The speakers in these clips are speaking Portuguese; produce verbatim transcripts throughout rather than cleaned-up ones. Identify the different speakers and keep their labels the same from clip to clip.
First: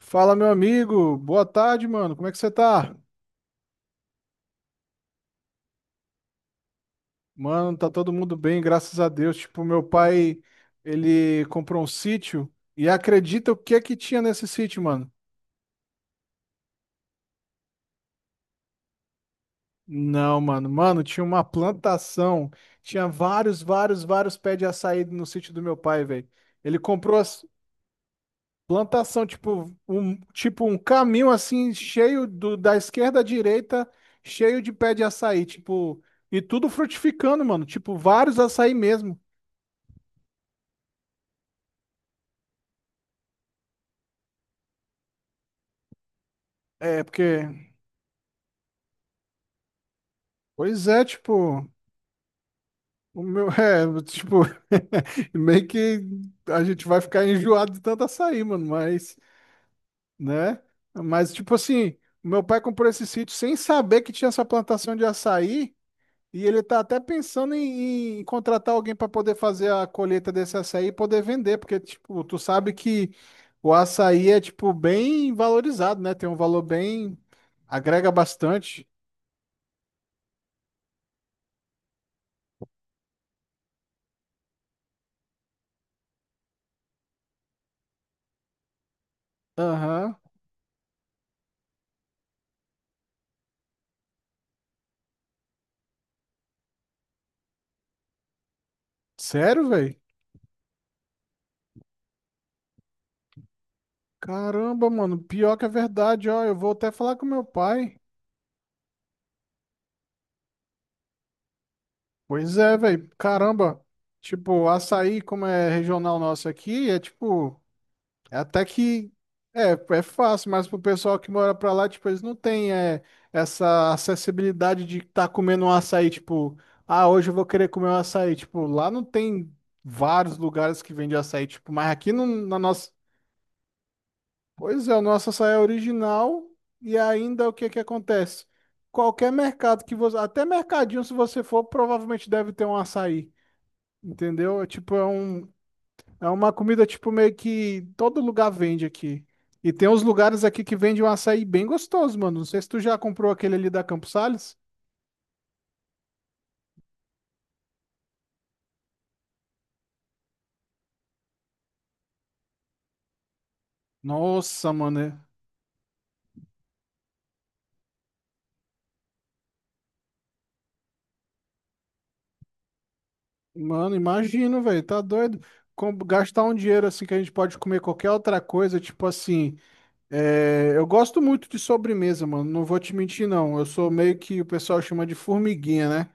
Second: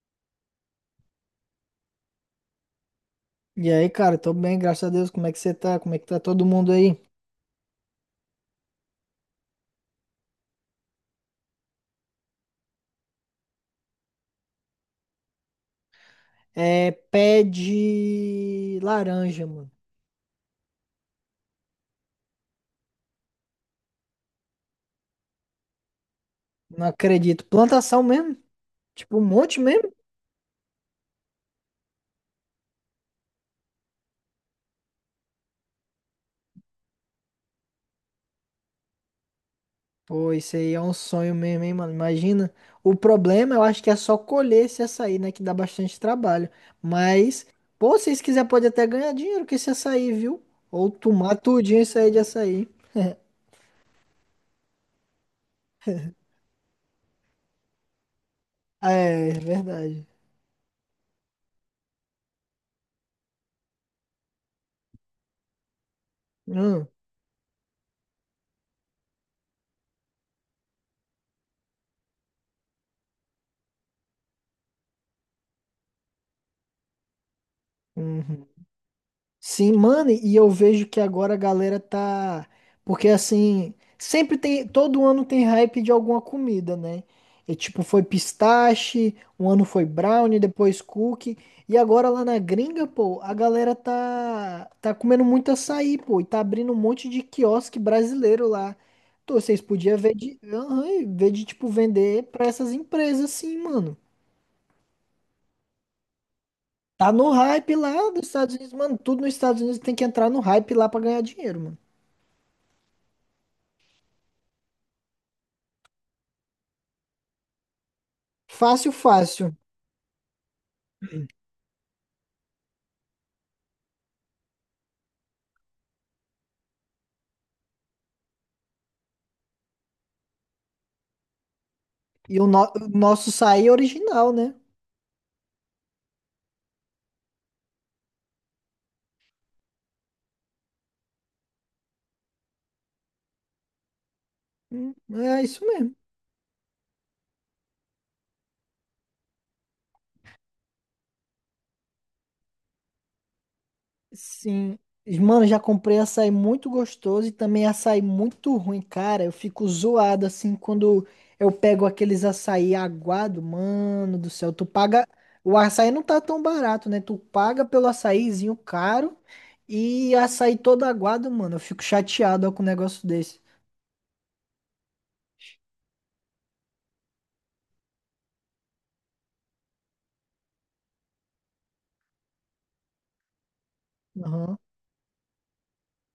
Speaker 1: Fala, meu amigo. Boa tarde, mano. Como é que você tá?
Speaker 2: E aí, cara, tô bem, graças a Deus. Como é que você tá? Como é que tá todo mundo aí?
Speaker 1: Mano, tá todo mundo bem, graças a Deus. Tipo, meu pai, ele comprou um sítio e acredita o que é que tinha nesse sítio, mano?
Speaker 2: É, pé de laranja, mano.
Speaker 1: Não, mano. Mano, tinha uma plantação. Tinha vários, vários, vários pés de açaí no sítio do meu pai, velho. Ele
Speaker 2: Não
Speaker 1: comprou
Speaker 2: acredito.
Speaker 1: as
Speaker 2: Plantação mesmo? Tipo, um
Speaker 1: plantação,
Speaker 2: monte
Speaker 1: tipo,
Speaker 2: mesmo?
Speaker 1: um, tipo um caminho assim cheio do, da esquerda à direita, cheio de pé de açaí, tipo, e tudo frutificando, mano, tipo vários açaí mesmo.
Speaker 2: Pô, isso aí é um sonho mesmo, hein, mano? Imagina. O problema, eu acho que é só colher esse açaí, né? Que dá bastante trabalho.
Speaker 1: É,
Speaker 2: Mas,
Speaker 1: porque.
Speaker 2: pô, se vocês quiserem, pode até ganhar dinheiro com esse açaí, viu?
Speaker 1: Pois
Speaker 2: Ou
Speaker 1: é,
Speaker 2: tomar
Speaker 1: tipo.
Speaker 2: tudinho isso aí de açaí.
Speaker 1: O meu. É, tipo. Meio que a gente vai ficar enjoado de tanto açaí, mano, mas.
Speaker 2: É, é verdade.
Speaker 1: Né? Mas, tipo assim. Meu pai comprou esse sítio sem saber que tinha essa plantação de açaí. E ele tá
Speaker 2: Hum,
Speaker 1: até pensando em, em contratar alguém para poder fazer a colheita desse açaí e poder vender, porque, tipo, tu sabe que o açaí é, tipo, bem valorizado, né? Tem um valor bem. Agrega
Speaker 2: uhum.
Speaker 1: bastante.
Speaker 2: Sim, mano, e eu vejo que agora a galera tá. Porque assim, sempre tem. Todo ano tem hype de alguma comida, né? E tipo, foi pistache, um ano foi
Speaker 1: Aham.
Speaker 2: brownie, depois cookie. E agora lá na gringa, pô, a galera tá. Tá comendo muito açaí, pô. E tá abrindo um monte de quiosque brasileiro lá. Então, vocês
Speaker 1: Sério, velho?
Speaker 2: podiam ver de. Aham, ver de, tipo, vender pra essas empresas, assim, mano.
Speaker 1: Caramba, mano, pior que é verdade, ó. Eu vou até
Speaker 2: Tá
Speaker 1: falar com
Speaker 2: no
Speaker 1: meu
Speaker 2: hype lá
Speaker 1: pai.
Speaker 2: dos Estados Unidos, mano. Tudo nos Estados Unidos tem que entrar no hype lá pra ganhar dinheiro, mano.
Speaker 1: Pois é, velho. Caramba, tipo, açaí, como é regional nosso aqui, é tipo, é até
Speaker 2: Fácil,
Speaker 1: que
Speaker 2: fácil.
Speaker 1: é, é fácil, mas pro pessoal que mora pra lá, tipo, eles não têm é, essa acessibilidade de estar comendo um açaí, tipo, ah, hoje eu vou querer comer um açaí. Tipo, lá não tem vários lugares que vende açaí, tipo, mas aqui no,
Speaker 2: E o,
Speaker 1: na
Speaker 2: no- o
Speaker 1: nossa.
Speaker 2: nosso açaí é original, né?
Speaker 1: Pois é, o nosso açaí é original e ainda o que é que acontece? Qualquer mercado que você, até mercadinho se você for, provavelmente deve ter um açaí, entendeu? É tipo
Speaker 2: Hum,
Speaker 1: é
Speaker 2: é
Speaker 1: um,
Speaker 2: isso mesmo.
Speaker 1: é uma comida tipo meio que todo lugar vende aqui. E tem uns lugares aqui que vendem um açaí bem gostoso, mano. Não sei se tu já comprou aquele ali da Campos Sales.
Speaker 2: Sim. Mano, já comprei açaí muito gostoso e também açaí muito ruim, cara. Eu fico zoado assim quando eu pego aqueles açaí aguado, mano do céu. Tu
Speaker 1: Nossa, mano.
Speaker 2: paga.
Speaker 1: é-
Speaker 2: O açaí não tá tão barato, né? Tu paga pelo açaizinho caro e açaí todo aguado, mano. Eu fico chateado ó, com um negócio desse.
Speaker 1: Mano, imagino, velho, tá doido. Com- gastar um dinheiro assim que a gente pode comer qualquer outra coisa, tipo assim. É, eu gosto muito de sobremesa, mano. Não vou te mentir, não. Eu sou meio que o
Speaker 2: Aham.
Speaker 1: pessoal chama de formiguinha, né?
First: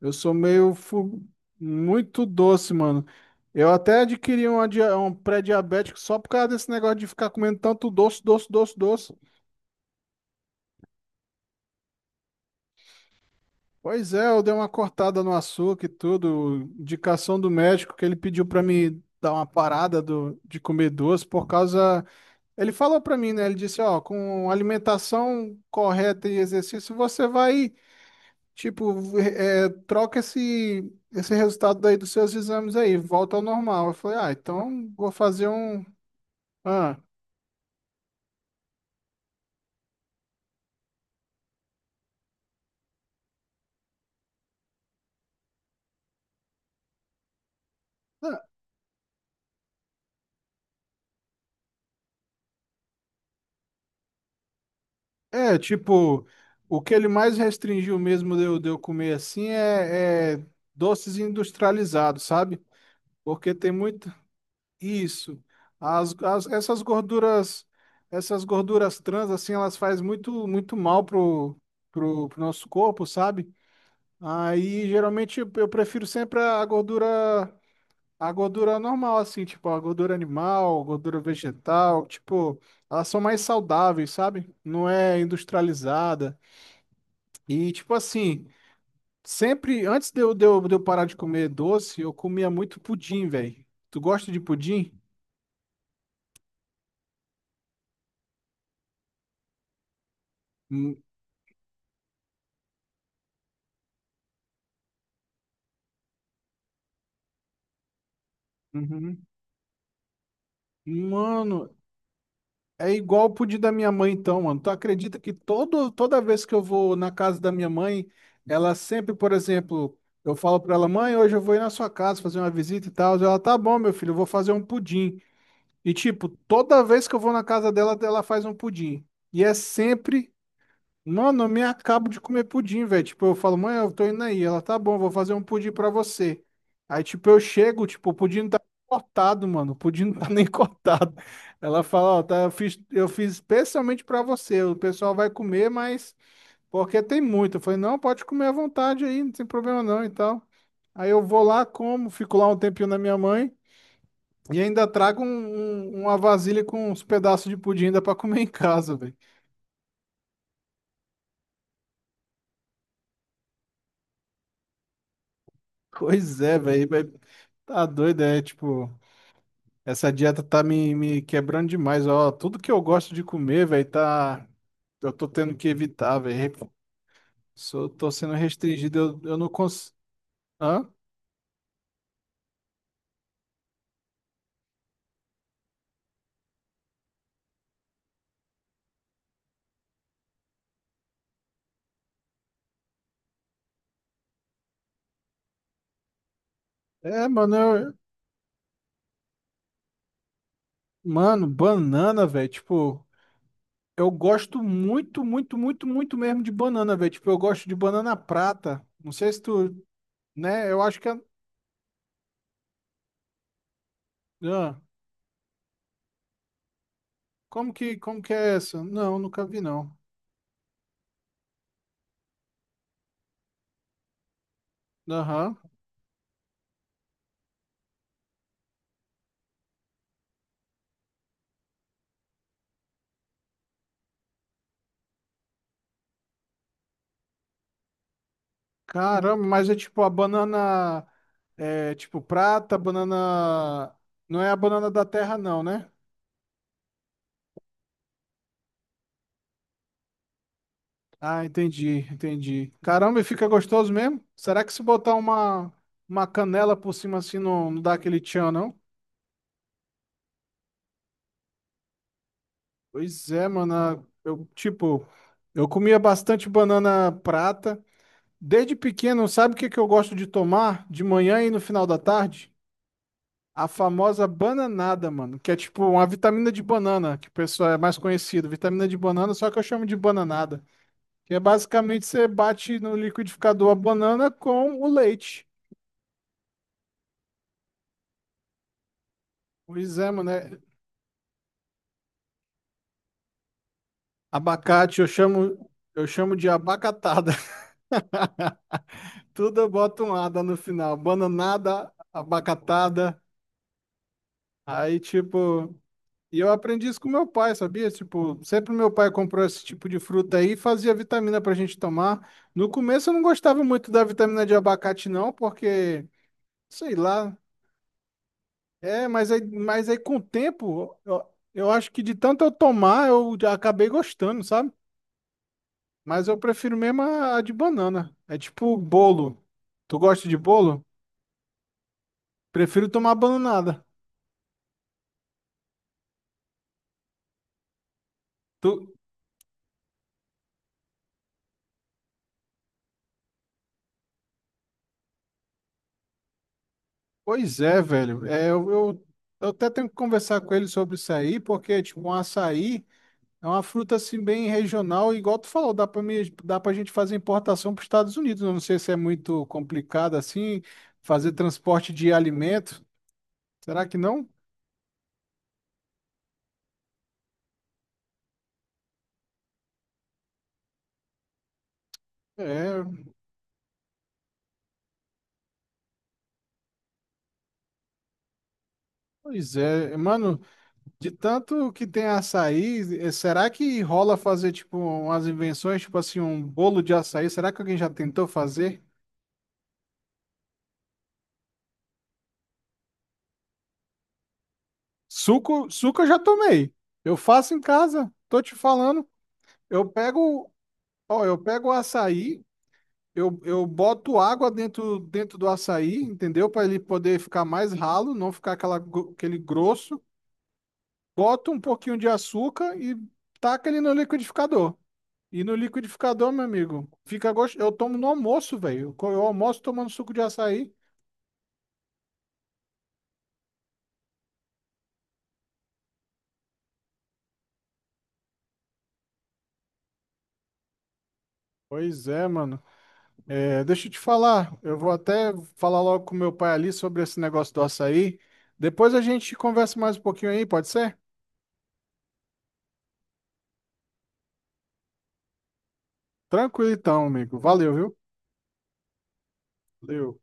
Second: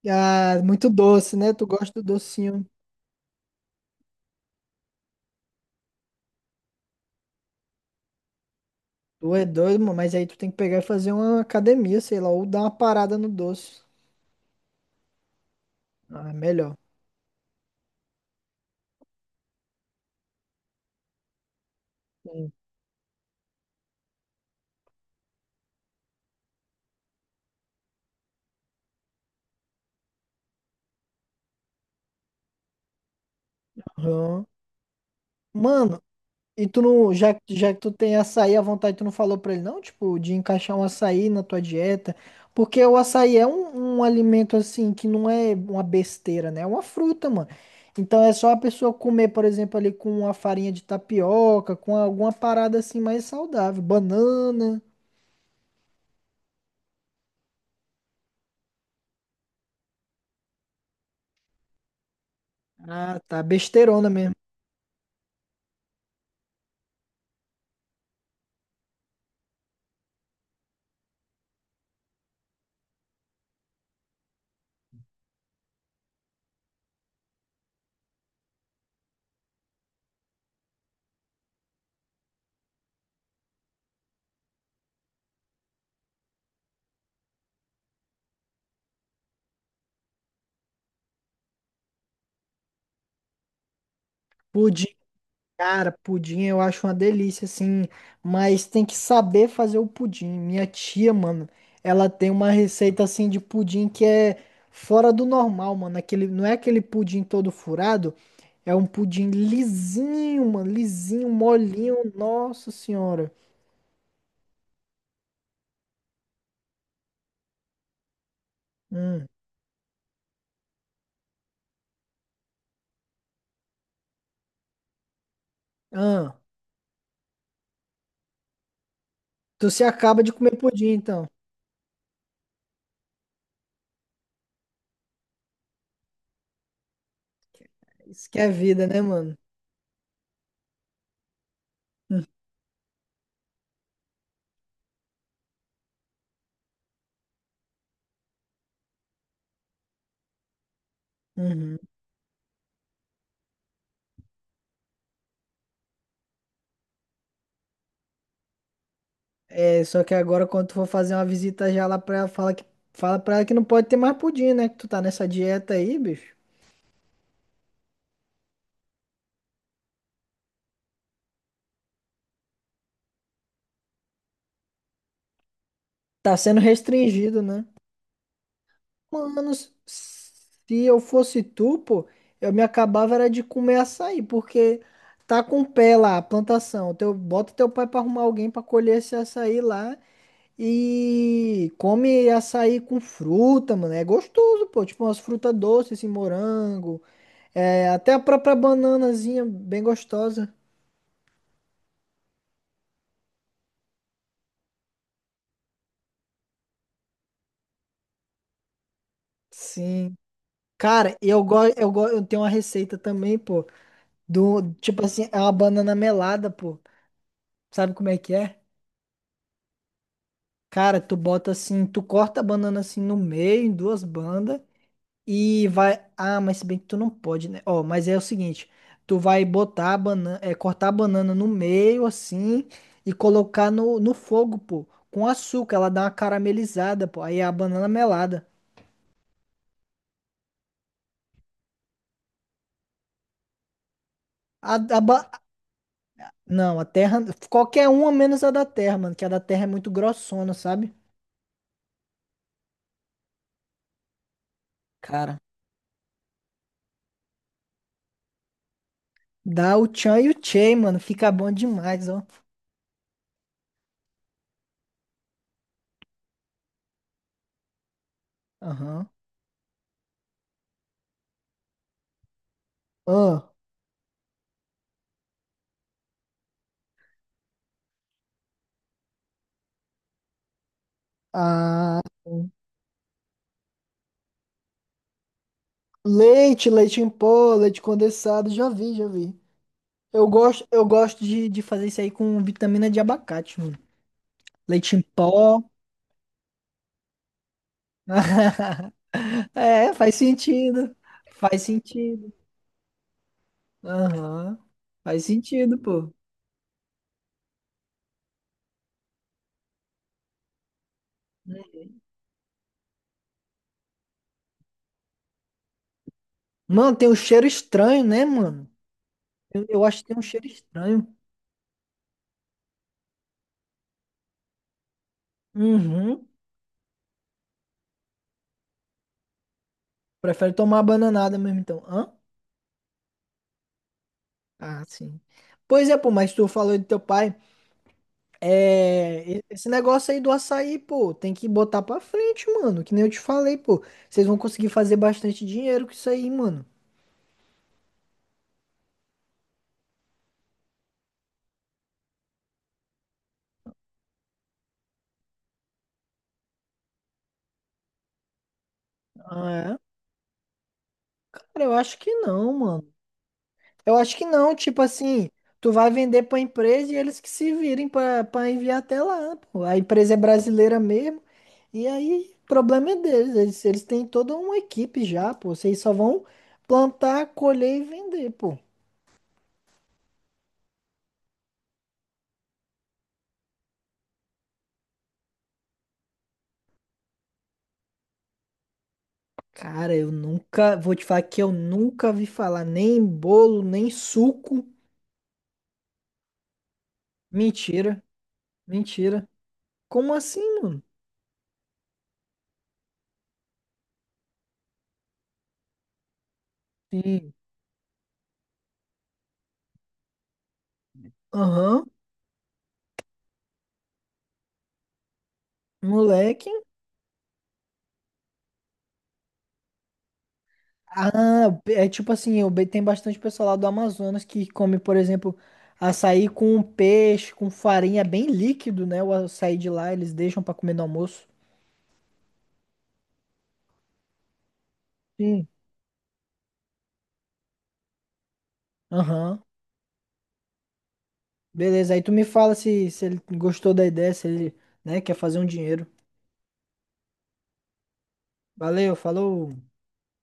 Speaker 1: Eu sou
Speaker 2: Ah,
Speaker 1: meio
Speaker 2: muito
Speaker 1: fu-
Speaker 2: doce, né? Tu gosta do
Speaker 1: muito
Speaker 2: docinho.
Speaker 1: doce, mano. Eu até adquiri uma dia- um pré-diabético só por causa desse negócio de ficar comendo tanto doce, doce, doce, doce.
Speaker 2: Tu é doido, mano, mas aí tu tem que pegar e fazer uma academia, sei lá, ou dar uma parada no doce.
Speaker 1: Pois é, eu dei uma cortada no açúcar e
Speaker 2: Ah, é
Speaker 1: tudo.
Speaker 2: melhor.
Speaker 1: Indicação do médico que ele pediu pra me dar uma parada do- de comer doce por causa.
Speaker 2: Sim.
Speaker 1: Ele falou pra mim, né? Ele disse, ó, com alimentação correta e exercício, você vai. Tipo, é, é, troca esse, esse resultado daí dos seus exames aí, volta ao normal. Eu falei, ah,
Speaker 2: Aham.
Speaker 1: então vou fazer um.
Speaker 2: Mano, e tu
Speaker 1: Ah.
Speaker 2: não, já, que- já que tu tem açaí à vontade, tu não falou pra ele não, tipo, de encaixar um açaí na tua dieta? Porque o açaí é um, um alimento, assim, que não é uma besteira, né? É uma fruta, mano. Então é
Speaker 1: ah,
Speaker 2: só a pessoa comer, por exemplo, ali com uma farinha de tapioca, com alguma parada assim mais saudável. Banana.
Speaker 1: é, tipo, o que ele mais restringiu mesmo de eu, de eu comer assim é, é doces industrializados, sabe?
Speaker 2: Ah, tá.
Speaker 1: Porque tem
Speaker 2: Besteirona
Speaker 1: muito.
Speaker 2: mesmo.
Speaker 1: Isso. As, as- essas gorduras, essas gorduras trans, assim, elas fazem muito, muito mal pro, pro, pro nosso corpo, sabe? Aí, geralmente, eu eu prefiro sempre a gordura. A gordura normal, assim, tipo, a gordura animal, gordura vegetal, tipo, elas são mais saudáveis, sabe? Não é industrializada. E, tipo assim, sempre, antes de eu, de eu, de eu parar de comer doce, eu comia muito pudim, velho. Tu gosta de
Speaker 2: Pudim.
Speaker 1: pudim?
Speaker 2: Cara, pudim eu acho uma delícia, assim, mas tem que saber fazer o pudim. Minha
Speaker 1: Hum.
Speaker 2: tia, mano, ela tem uma receita, assim, de pudim que é fora do normal, mano. Aquele, não é aquele pudim todo furado, é um
Speaker 1: Uhum.
Speaker 2: pudim lisinho, mano, lisinho,
Speaker 1: Mano,
Speaker 2: molinho, nossa
Speaker 1: é igual o
Speaker 2: senhora.
Speaker 1: pudim da minha mãe, então, mano. Tu acredita que todo, toda vez que eu vou na casa da minha mãe, ela sempre,
Speaker 2: Hum.
Speaker 1: por exemplo, eu falo pra ela, mãe, hoje eu vou ir na sua casa fazer uma visita e tal. Ela, tá bom, meu filho, eu vou fazer um pudim. E, tipo,
Speaker 2: Ah,
Speaker 1: toda vez que eu vou na casa dela, ela faz um pudim. E é
Speaker 2: tu se acaba de
Speaker 1: sempre.
Speaker 2: comer pudim, então.
Speaker 1: Mano, eu me acabo de comer pudim, velho. Tipo, eu falo, mãe, eu tô indo aí. Ela, tá bom, vou fazer um pudim pra você. Aí, tipo, eu chego, tipo, o
Speaker 2: Isso que
Speaker 1: pudim não
Speaker 2: é
Speaker 1: tá
Speaker 2: vida, né, mano?
Speaker 1: cortado, mano. O pudim não tá nem cortado. Ela fala, ó,
Speaker 2: Hum,
Speaker 1: tá, eu fiz, eu fiz especialmente pra você. O pessoal vai comer, mas porque tem muito. Eu falei, não, pode comer à vontade aí, não tem problema não e tal. Aí eu vou lá,
Speaker 2: uhum.
Speaker 1: como, fico lá um tempinho na minha mãe e ainda trago um- um- uma vasilha com uns pedaços de pudim ainda pra comer em casa, velho.
Speaker 2: É, só que agora quando tu for fazer uma visita já lá pra ela, fala que, fala pra ela que não pode ter mais pudim, né? Que tu tá nessa dieta aí, bicho.
Speaker 1: Pois é, velho. Tá doido, é tipo, essa dieta tá me, me quebrando demais, ó. Tudo que eu gosto de comer, velho, tá. Eu tô tendo que evitar,
Speaker 2: Tá
Speaker 1: velho.
Speaker 2: sendo restringido, né?
Speaker 1: Sou, tô sendo restringido, eu, eu não
Speaker 2: Mano, s-
Speaker 1: consigo.
Speaker 2: se
Speaker 1: Hã?
Speaker 2: eu fosse tu, pô, eu me acabava era de comer açaí, porque tá com pé lá, a plantação. Teu, bota teu pai pra arrumar alguém pra colher esse açaí lá e come açaí com fruta, mano. É gostoso, pô. Tipo umas frutas doces, assim, morango,
Speaker 1: É, mano,
Speaker 2: é,
Speaker 1: eu-
Speaker 2: até a própria bananazinha bem gostosa.
Speaker 1: mano, banana, velho. Tipo, eu gosto muito, muito, muito, muito mesmo de banana, velho. Tipo, eu gosto de banana prata. Não sei se tu,
Speaker 2: Sim.
Speaker 1: né? Eu acho que
Speaker 2: Cara,
Speaker 1: é.
Speaker 2: eu gosto, eu gosto, eu tenho uma receita também, pô, do,
Speaker 1: Hã?
Speaker 2: tipo assim, é uma banana melada, pô.
Speaker 1: como
Speaker 2: Sabe
Speaker 1: que,
Speaker 2: como é
Speaker 1: como que
Speaker 2: que
Speaker 1: é
Speaker 2: é?
Speaker 1: essa? Não, nunca vi, não.
Speaker 2: Cara, tu bota assim, tu corta a banana assim no meio, em duas bandas
Speaker 1: Aham.
Speaker 2: e vai, ah, mas se bem que tu não pode, né? Ó, mas é o seguinte, tu vai botar a banana, é, cortar a banana no meio assim e colocar no, no fogo, pô, com açúcar, ela dá uma caramelizada, pô. Aí é a banana melada.
Speaker 1: Caramba, mas é tipo a banana é tipo prata, banana. Não é a
Speaker 2: A,
Speaker 1: banana
Speaker 2: a,
Speaker 1: da terra,
Speaker 2: ba-
Speaker 1: não, né?
Speaker 2: Não, a Terra. Qualquer uma menos a da Terra, mano. Que a da Terra é muito grossona, sabe?
Speaker 1: Ah, entendi, entendi. Caramba, e fica gostoso mesmo? Será que se botar
Speaker 2: Cara,
Speaker 1: uma, uma canela por cima assim não, não dá aquele tchan, não?
Speaker 2: dá o Chan e o Chey, mano. Fica bom demais, ó.
Speaker 1: Pois é, mano. a- Eu, tipo, eu comia bastante banana prata. Desde
Speaker 2: Aham.
Speaker 1: pequeno, sabe o que que eu gosto de tomar de manhã e no final da tarde?
Speaker 2: Ó,
Speaker 1: A famosa bananada, mano, que é tipo uma vitamina de banana, que o pessoal é mais conhecido, vitamina de banana, só que eu chamo de bananada, que é
Speaker 2: ah,
Speaker 1: basicamente você bate no liquidificador a banana com o leite.
Speaker 2: leite, leite em pó, leite condensado. Já vi, já vi.
Speaker 1: Pois é,
Speaker 2: Eu
Speaker 1: mano, é
Speaker 2: gosto, eu gosto de, de fazer isso aí com vitamina de abacate, mano. Leite
Speaker 1: abacate,
Speaker 2: em
Speaker 1: eu
Speaker 2: pó.
Speaker 1: chamo, eu chamo de abacatada. Tudo eu
Speaker 2: É,
Speaker 1: boto um
Speaker 2: faz
Speaker 1: ada no
Speaker 2: sentido.
Speaker 1: final,
Speaker 2: Faz
Speaker 1: bananada,
Speaker 2: sentido.
Speaker 1: abacatada,
Speaker 2: Aham.
Speaker 1: aí
Speaker 2: Faz
Speaker 1: tipo.
Speaker 2: sentido, pô.
Speaker 1: E eu aprendi isso com meu pai, sabia? Tipo, sempre meu pai comprou esse tipo de fruta aí e fazia vitamina pra gente tomar. No começo eu não gostava muito da vitamina de abacate, não, porque, sei
Speaker 2: Mano, tem um
Speaker 1: lá.
Speaker 2: cheiro estranho, né, mano?
Speaker 1: É, mas aí,
Speaker 2: Eu, eu
Speaker 1: mas aí
Speaker 2: acho que tem
Speaker 1: com o
Speaker 2: um cheiro
Speaker 1: tempo,
Speaker 2: estranho.
Speaker 1: eu, eu acho que de tanto eu tomar, eu já acabei gostando, sabe? Mas
Speaker 2: Uhum.
Speaker 1: eu prefiro mesmo a, a de banana. É tipo bolo. Tu gosta de
Speaker 2: Prefere tomar a
Speaker 1: bolo?
Speaker 2: bananada mesmo, então. Hã?
Speaker 1: Prefiro tomar bananada.
Speaker 2: Ah, sim. Pois é, pô, mas tu falou do teu pai.
Speaker 1: Tu...
Speaker 2: É, e- esse negócio aí do açaí, pô, tem que botar pra frente, mano. Que nem eu te falei, pô. Vocês vão conseguir fazer bastante dinheiro com isso aí, mano.
Speaker 1: Pois é, velho. É, eu, eu, eu até tenho que conversar com ele sobre isso aí, porque, tipo, um açaí. É uma fruta assim bem regional, igual tu falou, dá para dá para a gente fazer importação para os Estados Unidos. Eu não sei se é muito
Speaker 2: Ah, é?
Speaker 1: complicado assim fazer
Speaker 2: Cara, eu
Speaker 1: transporte
Speaker 2: acho
Speaker 1: de
Speaker 2: que não,
Speaker 1: alimento.
Speaker 2: mano.
Speaker 1: Será
Speaker 2: Eu
Speaker 1: que
Speaker 2: acho que
Speaker 1: não?
Speaker 2: não, tipo assim, tu vai vender pra empresa e eles que se virem pra pra enviar até lá, pô. A empresa é brasileira mesmo, e aí o
Speaker 1: É,
Speaker 2: problema é deles, eles, eles têm toda uma equipe já, pô. Vocês só vão plantar, colher e vender, pô.
Speaker 1: pois é, mano, de tanto que tem açaí, eh, será que rola fazer tipo umas invenções, tipo assim, um bolo de açaí? Será que alguém já tentou fazer?
Speaker 2: Cara, eu nunca, vou te falar que eu nunca vi falar nem em bolo, nem em suco.
Speaker 1: Suco, suco eu já tomei. Eu faço em
Speaker 2: Mentira,
Speaker 1: casa, tô te falando.
Speaker 2: mentira.
Speaker 1: Eu
Speaker 2: Como assim,
Speaker 1: pego,
Speaker 2: mano?
Speaker 1: ó, eu pego o açaí. Eu, eu boto água dentro, dentro do açaí, entendeu? Para ele poder
Speaker 2: Sim.
Speaker 1: ficar mais ralo, não ficar aquela, gro- aquele grosso. Boto um
Speaker 2: Aham,
Speaker 1: pouquinho de açúcar e taca ele no liquidificador. E no liquidificador, meu
Speaker 2: moleque.
Speaker 1: amigo, fica gostoso. Eu tomo no almoço, velho. Eu eu almoço tomando suco de açaí.
Speaker 2: Ah, é tipo assim, o be- tem bastante pessoal lá do Amazonas que come, por exemplo, açaí com peixe, com farinha, é bem líquido, né? O açaí de lá, eles deixam pra comer no almoço.
Speaker 1: Pois é, mano. É, deixa eu te falar. Eu vou até
Speaker 2: Sim.
Speaker 1: falar logo com meu pai ali sobre esse negócio do açaí. Depois a gente
Speaker 2: Aham.
Speaker 1: conversa mais um pouquinho aí, pode ser?
Speaker 2: Beleza, aí tu me fala se, se ele gostou da ideia, se ele, né, quer fazer um dinheiro.
Speaker 1: Tranquilo então, amigo. Valeu, viu?
Speaker 2: Valeu, falou.
Speaker 1: Valeu.